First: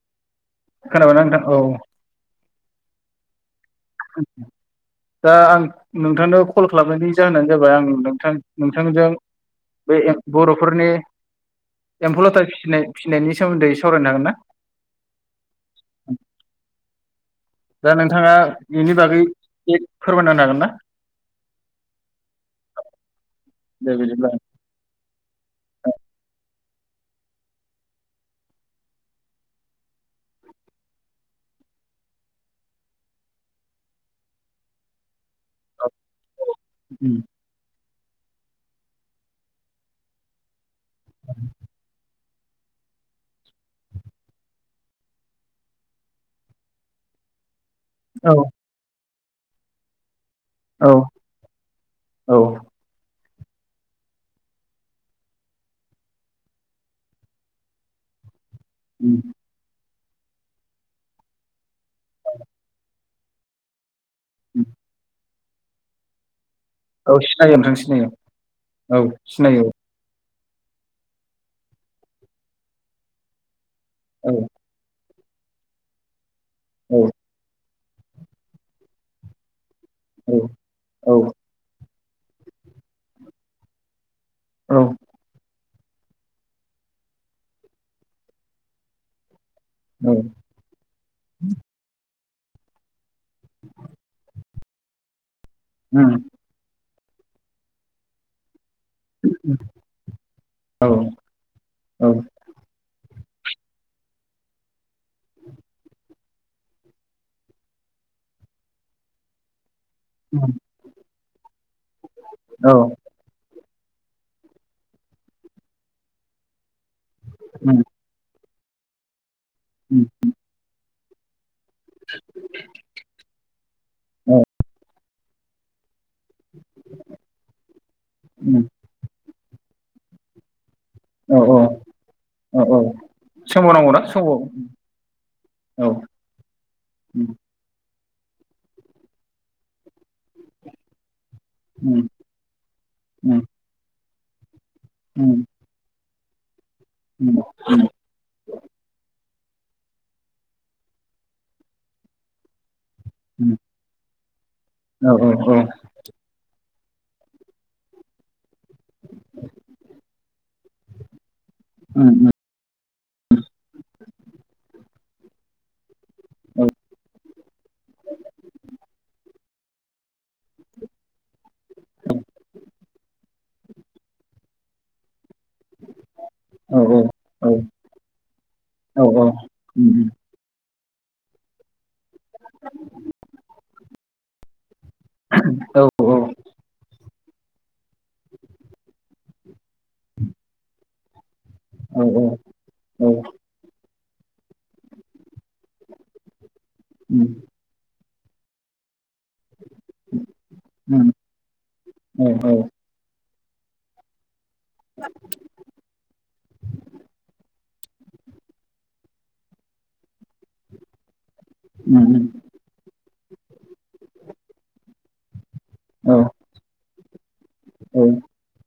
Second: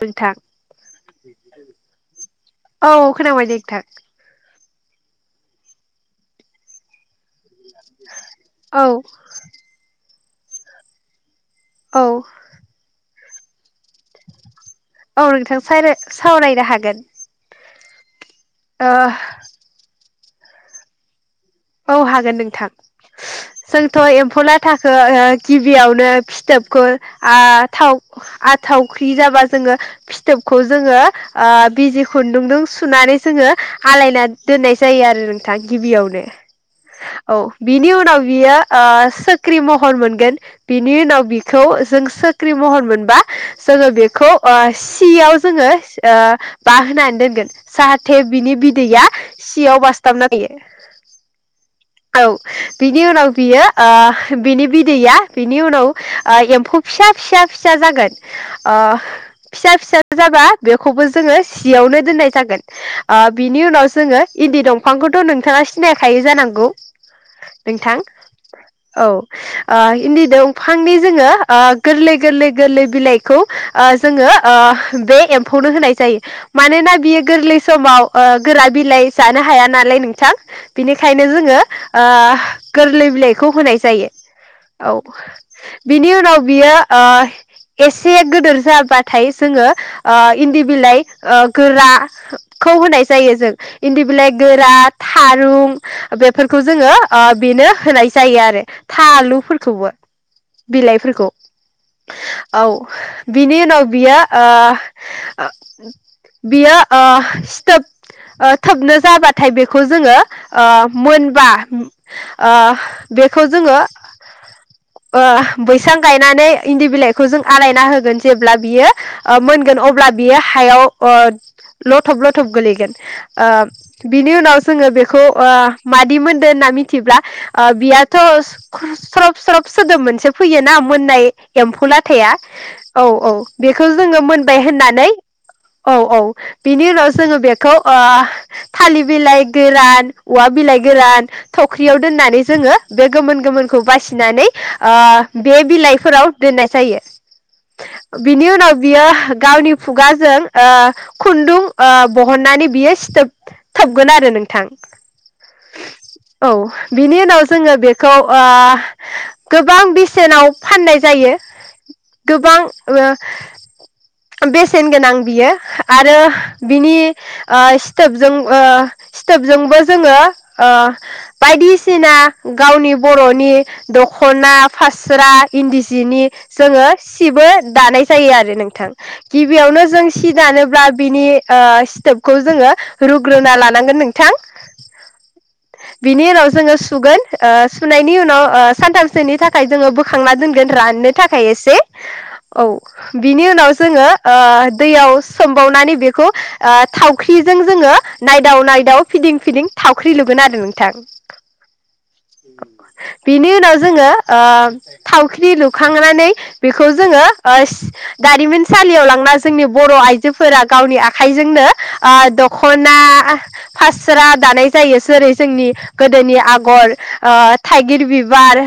नोंथां खोनाबाय ना नोंथां औ औ खोनाबाय दे नोंथां दा आं नोंथांनो कल खालामनायनि जाहोनानो जाबाय आं नोंथां औ नोंथांजों बे बर'फोरनि औ एम्फौलाथा फिसिनाय नि सोमोनदै औ नोंथां सायराय-सावरायनो हागोन। दा नों थाङा ओ बेनि बागै फोरमायनायना होनो हागोन ना? औ हागोन नोंथां दे जोंथ' बिदिब्ला एम्फौलाथाखो ओ गिबियावनो फिथोब खौ आ थाव आ थावख्रि जाबा जोङो फिथोबखौ जोङो बिजि ओ खुन्दुंजों सुनानै जोङो आलायना दोननाय जायो आरो नों थां गिबियावनो। औ बिनि उनाव बेयो ओ सिख्रि महर मोनगोन बिनि उनाव बिखौ जों सो ख्रि महर मोनबा जोङो बेखौ ओ सियाव जोङो ओ बा होनानै दोनगोन। जाहाथे औ बिनि बिदैया सियाव बासथाबना इयो औ औ बिनि उ उनाव बियो ओ बिनि बिदैया बिनि उनाव ओ एम्फौ फिसा फिसा फिसा जागोन अ फिसा फिसा जाबा बेखौबो जोङो सियावनो दोननाय जागोन बिनि उनाव जोङो इन्दि दंफांखौथ नों थाङा सिनायाखै? थायो जानांगौ औ सिनायो नोंथां सिनायो औ ओ इन्दि दं फांनि जोङो ओ‌ गोरलै गोरलै गोरलै बिलाइखौ ओ‌ जोङो औ ओ बे एम्फौनो होनाय जायो मानोना औ बियो गोरलै समाव ओ गोरा बिलाइ जानो हाया ना लाय नोंथां औ औ बेनिखायनो जोङो ओह गोरलै बिलाइखौ होनाय जायो औ बिनि उनाव बियो ओ एसे गोदोर जाबाथाय जोङो औ ओ इन्दि बिलाइ ओ गोरा खौ होनाय जायो जों इन्दि बिलाइक गोरा थारु औ बेफोरखौ जोङो ओ‌ बेनो होनाय जायो आरो थाआलु फोरखौबो औ बिलाइफोरखौ, औ बिनि उनाव बियो ओ बियो ओ सिथोब ओ थोबनो जाबाथाय बेख खौ जोङो ओ‌ मोनबा ओ बेखौ जोङो ओ बैसां गायनानै इन्दि बिलाइ खौ जों आलायना होगोन जेब ब्ला बियो ओह मोनगोन अब्ला बियो हायाव अ लथब लथब गोलैगोन ओह बिनि उनाव जोङो बेख खौ ओ मादिमोन होनना मिथिब्ला ओ बियाथ स खरस सरस स्रब सोदोब मोनसे फैयोना मोननाय औ एम्फौ लाथाया औ औ बेखौ सोंबावनांगौना जोङो मोनबाय सोंबाव होननानै औ औ बिनि उनाव उम जोङो बेखौ ओह थालि बिलाइ गोरान। औवा बिलाइ गोरान। थख्रियाव उम दोननानै जोङो बे उम गोमोन गोमोनखौ बासि फिनानै ओ उम बे बिलाइख फोराव दोननाय जायो उम बिनि उनाव बियो। गावनि खुगाजों ओह खुन्दुं ओ बहननानै बियो सिथ थोब उम थोबगोन आरो नोंथां। [unintelligible] औ बिनि उनाव जोङो बेखौ ओह गोबां बेसेनाव फाननाय जायो। उम उम गोबां ओ बेसेन गोनां बियो आरो औ बिनि ओह स्थोबजों ओह सिथ स्थोबजोंबो जोङो ओह बायदिसिना गावनि बर'नि दखना फास्रा। इन्दि सिनि औ जोङो औ सिबो दानाय जायो आरो नोंथां औ गिबियावनो उम जों उम सि दानोब्ला बिनि ओह स्थोब खौ जोङो रुग्रोना लान नांगोन नोंथां। औ बिनि उनाव जोङो सुगोन। ओह सु सुनायनि उनाव ओह सानथामसोनि थाख थाखाय जोङो बोखांना दोनगोन राननो थाख थाखाय एसे औ औ उम बिनि उनाव जोङो आ दैआव सोमबावनानै बेखौ ओ थावख्रिजों जोङो नायदाव नायदाव फिदिं फिदिं। थावख्रि लुगोन आरो नोंथां। उम औ बिनि उनाव जोङो। ओ थावख्रि लुखांनानै बेखौ जोङो ओ। दारिमिनसालियाव लांना जोंनि बर'आइ जोफोरा गावनि आखाइजोंनो उम उम ओ दख'ना फास्रा दानाय। एसोर ए जोंनि औ गोदोनि औ आगर। ओ थाइगिर बिबार।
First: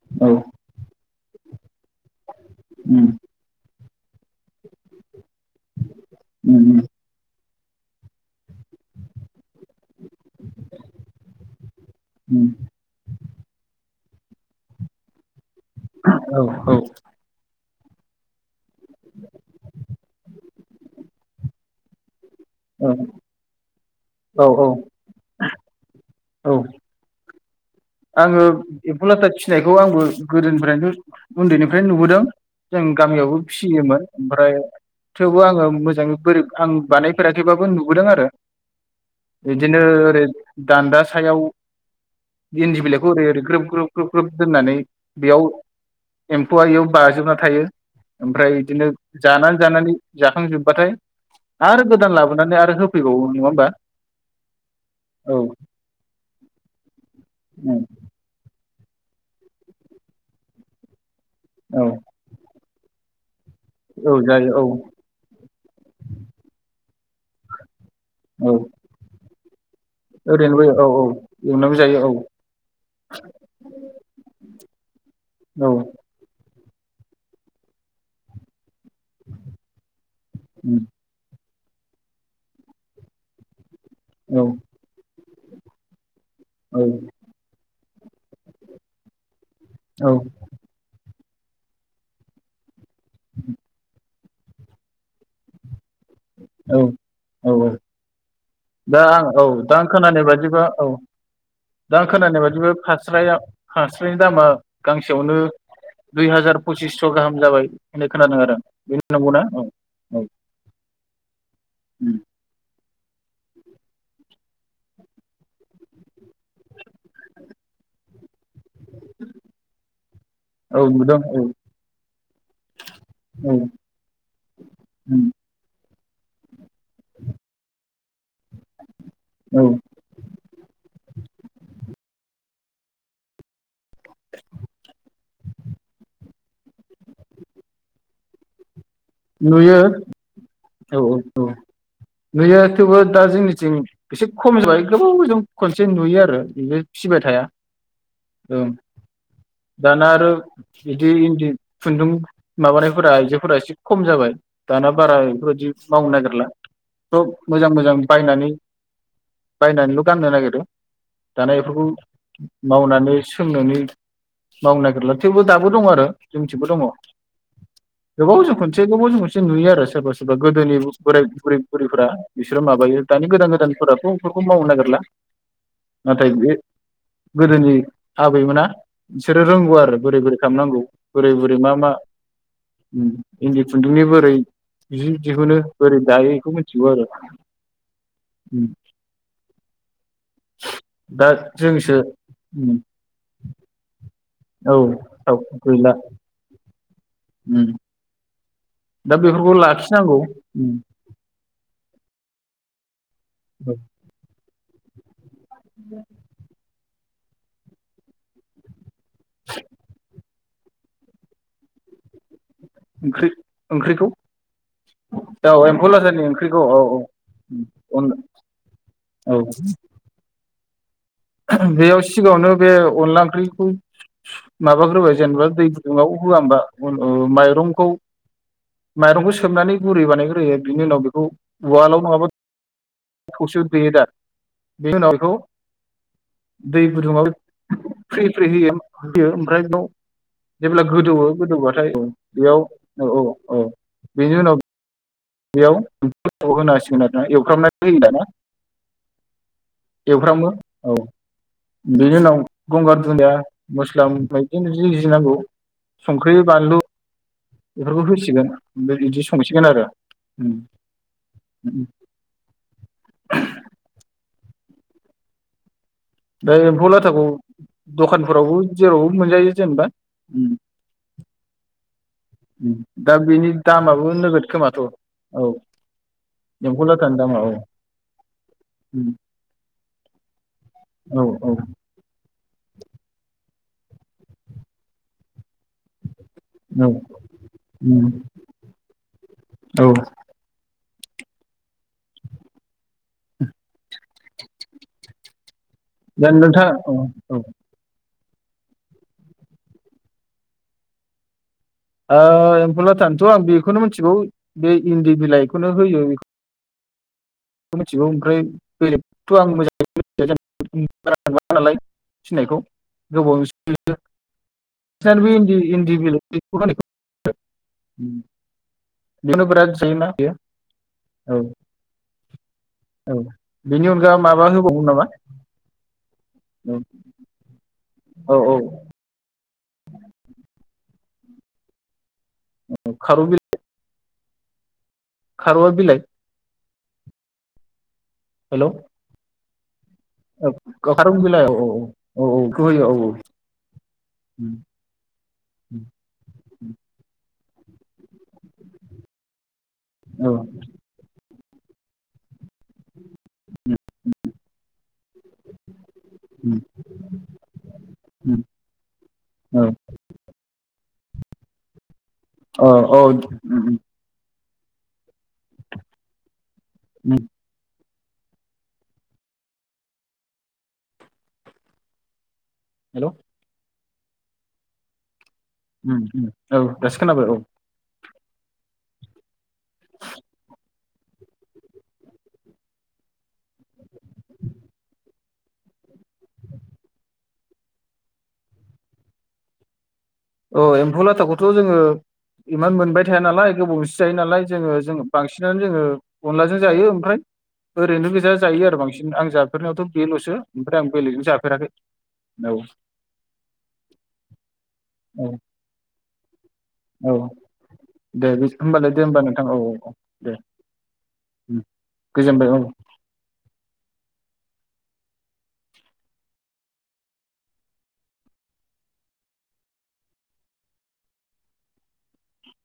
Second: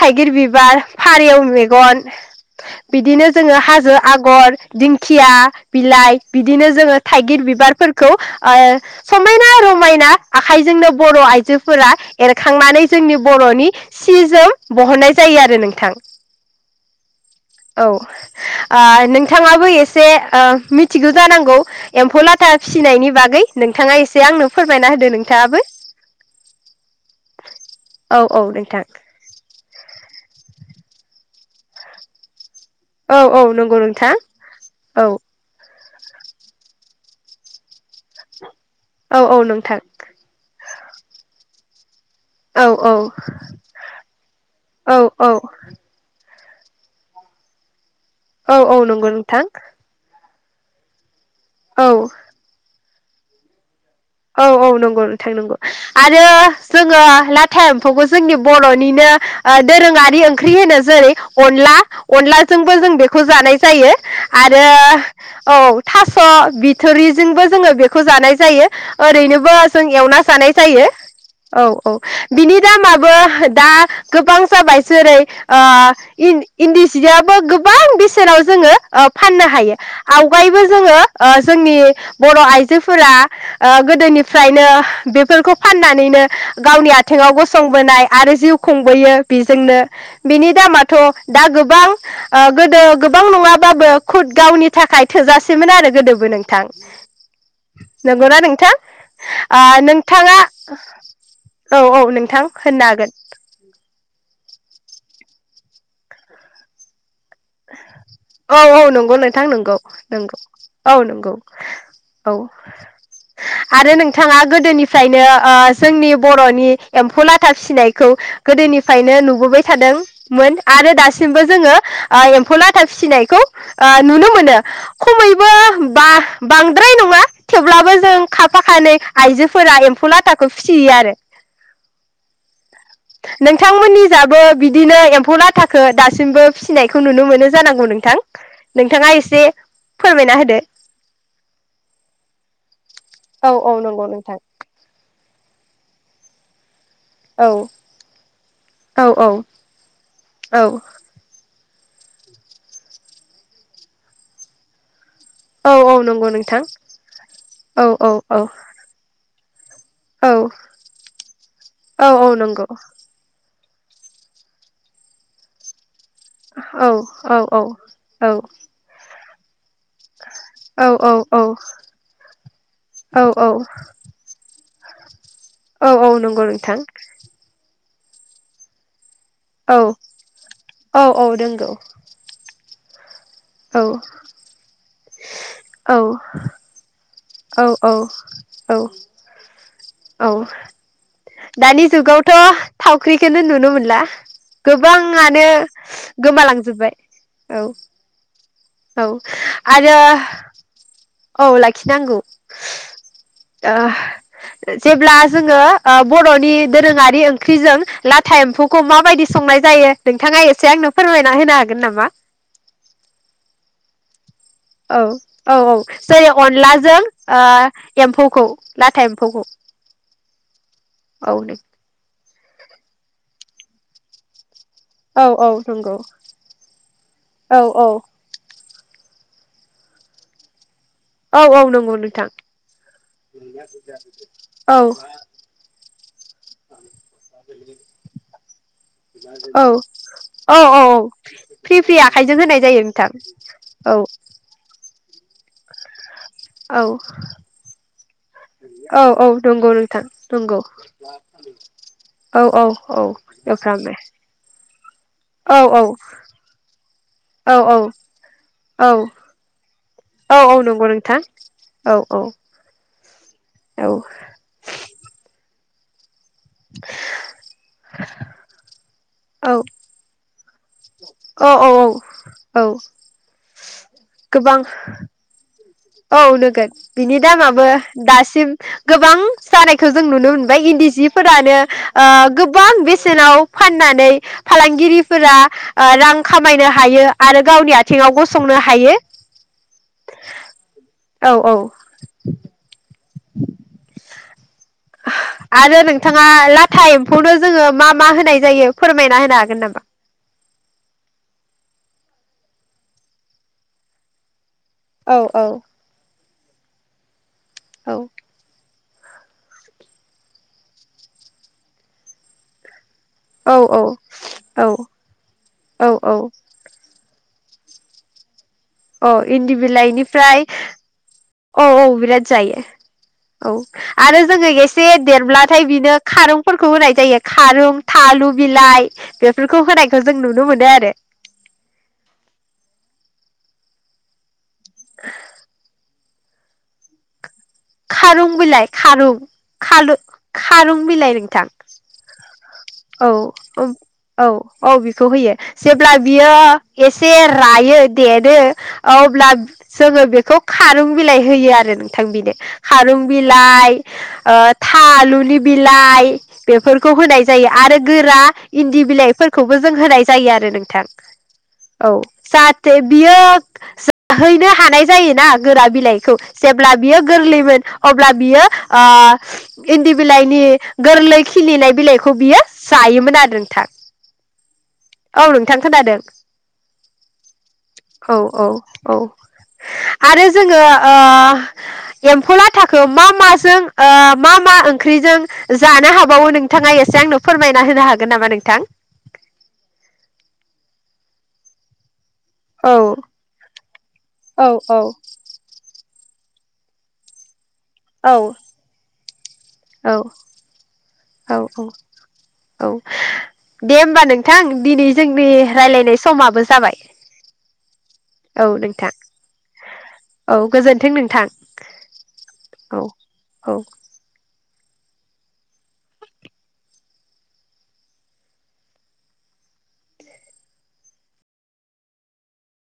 थाइगिर बिबार। फारिव मेगन। उम बिदिनो जोङो हाजो। आगर दिंखिया। बिलाइ बिदिनो उम जोङो थाइगिर बिबार। फोरखौ ओ समायना र मायना आखाइजोंनो बर' आइजो। फोरा उम औ एरखांनानै जोंनि बर'नि। सि जोम बहन्नाय जायो आरो नों औ औ। औ ओ नोंथाङाबो एसे ओ मिथिगौ जानांगौ एम्फौला था फिसिनायनि बागै नोंथाङा एसे औ आंनो फोरबायना होदो नोंथाङाबो। औ। औ आङो औ नोंथां एम्फौ लाथा। फिनायखौ आंबो गोदोनिफ्रायनो उन्दैनिफ्रायनो नुबोदों। जों औ गामियावबो औ नंगौ फिसियोमोन नोंथां ओमफ्राय औ थेवबो आङो मो जों बोरै आं बानायफेराखैबाबो नुबोदों आरो। औ औ बिदिनो नोंथां ओरै दान्दा सायाव। औ इन्दि औ बिलाइखौ ओरै ओरै ग्रोब ग्रोब ग्रोब ग्रोब दोननानै औ औ बेयाव। एम्फौआ इयाव बाजोबना थायो। ओमफ्राय औ औ बिदिनो नंगौ नोंथां जानानै जानानै जाखांजोबबा थाय आरो औ गोदान लाबोनानै आरो हो फै बावो नङा होनबा? औ औ नंगौ नोंथां नंगौ आरो जोङो ला था उम एम्फौखौ जोंनि बर' बर'निनो दोरोङारि ओंख्रि होनो जेरै अनला औ अला जों जों बेखौ जानाय जायो औ जायो औ आरो औ थास' बि थोरिजोंबो जोङो बे खौ जानाय औ जायो। ओरैनोबो जों एवना जानाय ओरैनोबो औ जायो औ औ एवनाबो औ जायो बिनि दामाबो दा गोबां जाबाय जेरै अ औ इन्दि सियाबो गोबां बेसेनाव जोङो ओ फाननो हायो आवगायबो उम जोङो अ जोंनि बर' आइजोफोरा ओ औ गोदोनिफ्रायनो बे बेफोरखौ फाननानैनो औ गावनि आथिङाव गसंबोनाय आरो जिउ खुंबोयो बिजोंनो औ बिनि दामाथ' दा गोबां ओ गोदो गोबां नङाबाबो खुद गावनि थाखाय थोजासेमोन आरो गोदोबो नोंथां औ औ नंगौना नों दा आं औ दां खोनानाय बायदिबा औ औ औ दां खोनानाय नोंथां बायदिबो होननो हागोन फास्राया फास्रा गांसेयावनो दुइ हार पसिस औ औ नंगौ नंगौना नोंथां औ नंगौ औ नंगौ औ नंगौ औ आरो नोंथाङा गोदोनिफ्रायनो ओ जोंनि बर'नि एम्फौ लाथा फिसिनायखौ गोदोनि निफ्रायनो नुबोबाय थादोंमोन आरो नुदों औ दासिमबो जोङो एम्फौ लाथा फिसिनायखौ औ आ नुनो मोनो औ खमैबो बा बांद्राय नङा थेवब्लाबो जों खाफा खानै आइजोफोरा एम्फौ लाथाखौ फिसियो आरो नोंथांमोननि जाबो बिदिनो एम्फौ लाथाखौ दासिमबो फिसिनायखौ नुनो मोनो जानांगौ नोंथां नोंथाङा एसे नुयो फोरमायना होदो औ औ औ नुयो थेवबो दा औ औ जोंनिथिं नंगौ एसे नोंथां खम जाबाय गोबाव जों खनसे नुयो आरो [unintelligible] फिसिबाय औ थाया ओं औ दाना आरो औ बिदि इन्दि खुन्दुं माबानायफोरा आइजोफोरा एसे खम जाबाय दाना बारा बेफोरबायदि औ औ मावनो नंगौ नागिरला नोंथां थ' मोजां मोजां औ औ औ बायनानै बायनानैल गाननो औ नागिरो दाना बेफोरखौ औ औ नंगौ मावनानै सोंनानै मावनो नागिरला थेवबो दाबो दं आरो जोंथिबो दङ औ औ औ औ गोबाव जों खन गोबावजोंसो खनसे नुयो आरो सोरबा सोरबि एबा गोदोनि औ बोराइ बुरैफोरा बिसोरो माबायो औ दानि गोदान गोदानफोराथ' बेफोरखौ मावनो नागिर [unintelligible] औ औ नंगौ नोंथां गोदोनि आबैमोना बिसोरो रोंगौ औ आरो बोरै बोरै खालामनांगौ औ बोरै औ बोरै मा नंगौ मा उ इन्दि औ खुन्दुंनि बोरै जि दिहुनो औ बोरै दायो बेखौ मिथिगौ आरो औ औ औ औ दा दानि जोंसो जुगावथ' थावख्रिखौनो नुनो मोनला औ औ गोबाङानो गैला गोमालांजोब्बाय औ औ दा बेफोरखौ आरो लाखिनांगौ औ लाखि खिनांगौ ओ जेब्ला जोङो बर'नि दोरोङारि ओंख्रिजों लाथा एम्फौखौ मा बायदि संनाय जायो नोंथाङा एसे एसे आंनो फोरमायना होनो हागोन नामा? ओंख्रि ओंख्रिखौ औ औ औ एम्फौ लाथानि जेरै ओंख्रिखौ औ अनलाजों औ एम्फौखौ लाथा औ एम्फौखौ औ नों बेयाव सिगाङावनो बे अनला ओंख्रिखौ माबाग्रोबाय औ औ जेनेबा दै नंगौ गुदुंङाव होआ हबा औ औ माइरंखौ। माइरंखौ सोमनानै गुरै बानायग्रोयो । बिनि उनाव बेखौ औ औ नंगौ उवालाव नङाबा नोंथां थौसियाव देयोदा औ बेनि उनाव बेखौ दै गुदुङाबो फ्रि फ्रि होयो होयो ओमफ्राय औ बेयाव औ जेब्ला औ गोदौवो फ्रि गोदौबाथाय फ्रि औ आखाइजों बेयाव होनाय जायो औ नोंथां औ औ बेनि उनाव बेयाव औ होनांसिगोन आरो ना एवफ्रामना होयो दाना औ औ नंगौ नोंथां एवफ्रामो नंगौ औ बेनि उनाव औ औ गंगार औ दुनिया एवफ्रामो मस्ला बायदि [unintelligible] नांगौ औ औ संख्रि बानलु औ बेफोरखौ होसिगोन ओमफ्राय बिदि संसिगोन आरो। उम औऔ नंगौ नोंथां उम औ औ औ। बे एम्फौ लाथाखौ दखानफोरावबो जेरावबो मोनजायो जेनबा। औऔ औ औ दा बेनि दामाबो नोगोद गोबां खोमाथ' औ औ नोगोन एम्फौ बिनि लाथानि दामा औ दामाबो दासिम उम गोबां जानायखौ जों नुनो मोनबाय इन्दि औ औ सिफोरानो ओ गोबां बेसेनाव फाननानै फालांगिरिफोरा ओ रां खामायनो औ हायो आरो गावनि उम आथिङाव गसंनो हायो। औ औ औ। आरो नोंथाङा दा नोंथां लाथा औ एम्फौनो औ जोङो मा मा होनाय जायो फोरमायना होनो हागोन नामा? ओ एम्फौलाथा नोथ' आं बेखौनो मोनथिगौ बे औ इन्दि औ बिलाइखौनो होयो बेखौ ओ औ मोनथिगौ ओमफ्राय बेलें थ' आं मोजाङैनो [unintelligible] नालाय फिनायखौ। औ गोबावाजोंसो औ नुयो ।बे इन्दि औ इन्दि औ बिलाइखौ होनायखौ उम औ इन्दि बिलाइनिफ्राय औ औ बिराद जायो। औ बेनि अनगा आरो माबा जोङो होबावगोन एसे नामा देरब्लाथाय बिनो खारुनफोरखौ होनाय जायो खारं थालु औ औ बिलाइ बे बेफोरखौ होनायखौ जों नुनो मोनो आरो खारुं बिल खारुवा बिलाइ खारुं बिलाय खारुं। खालु औ-औ खारुं बिलाइ औ-औ-औ-औ। औ-औ-औ-औ बिखौ होयो जेब्ला बियो एसे रायो देरो अब्ला जोंङो औ बेखौ खारुं बिलाइ होयो आरो नोंथां बिनो खारुं बिलाइ ओ था आलुनि बिलाइ बेफोरखौ होनाय आरो गोरा इन्दि बिलाइफोरखौबो जों होनाय जायो आरो नोंथां औ जाहाथे औ औ बियो हैनो हानाय जायोना गोरा बिलाइखौ जेब्ला बियो औ गोरलैमोन अब्ला बियो ओ इन्दि बिलाइनि गोरलै खिनिनाय बिलाइ खौ बियो हेलौ जायोमोन आरो नोंथां। औ नोंथां खोनादों ओम-ओम औ दासो खोनाबो औ। औ औ औ आरो जोङो एम्फौ लाथाखो मा माजों मा मा ओंख्रिजों जानो हागौ बावो नोंथांआ फोरमायना होनो हागोन नामा नोंथां? अ एम्फौ लाथाखौथ' जोंङो इमान औ मोनबाय थाया नालाय गोबावजोंसो जायो नालाय औ जोंङो जों बांसिनानो जोंङो अनलाजों जायो ओमफ्राय ओरैनो गोजा जायो आरो बांसिन। आं जाब औ औ-औ-औ-औ दे होमबा नोंथां दिनै जोंनि रायज्लायनाय समाबो जाबाय औ दे औ बे- होमबालाय नोंथां दे होमबा नोंथां औ दे औ गोजोन्थों नोंथां उम, गोजोनबाय औ औ-औ।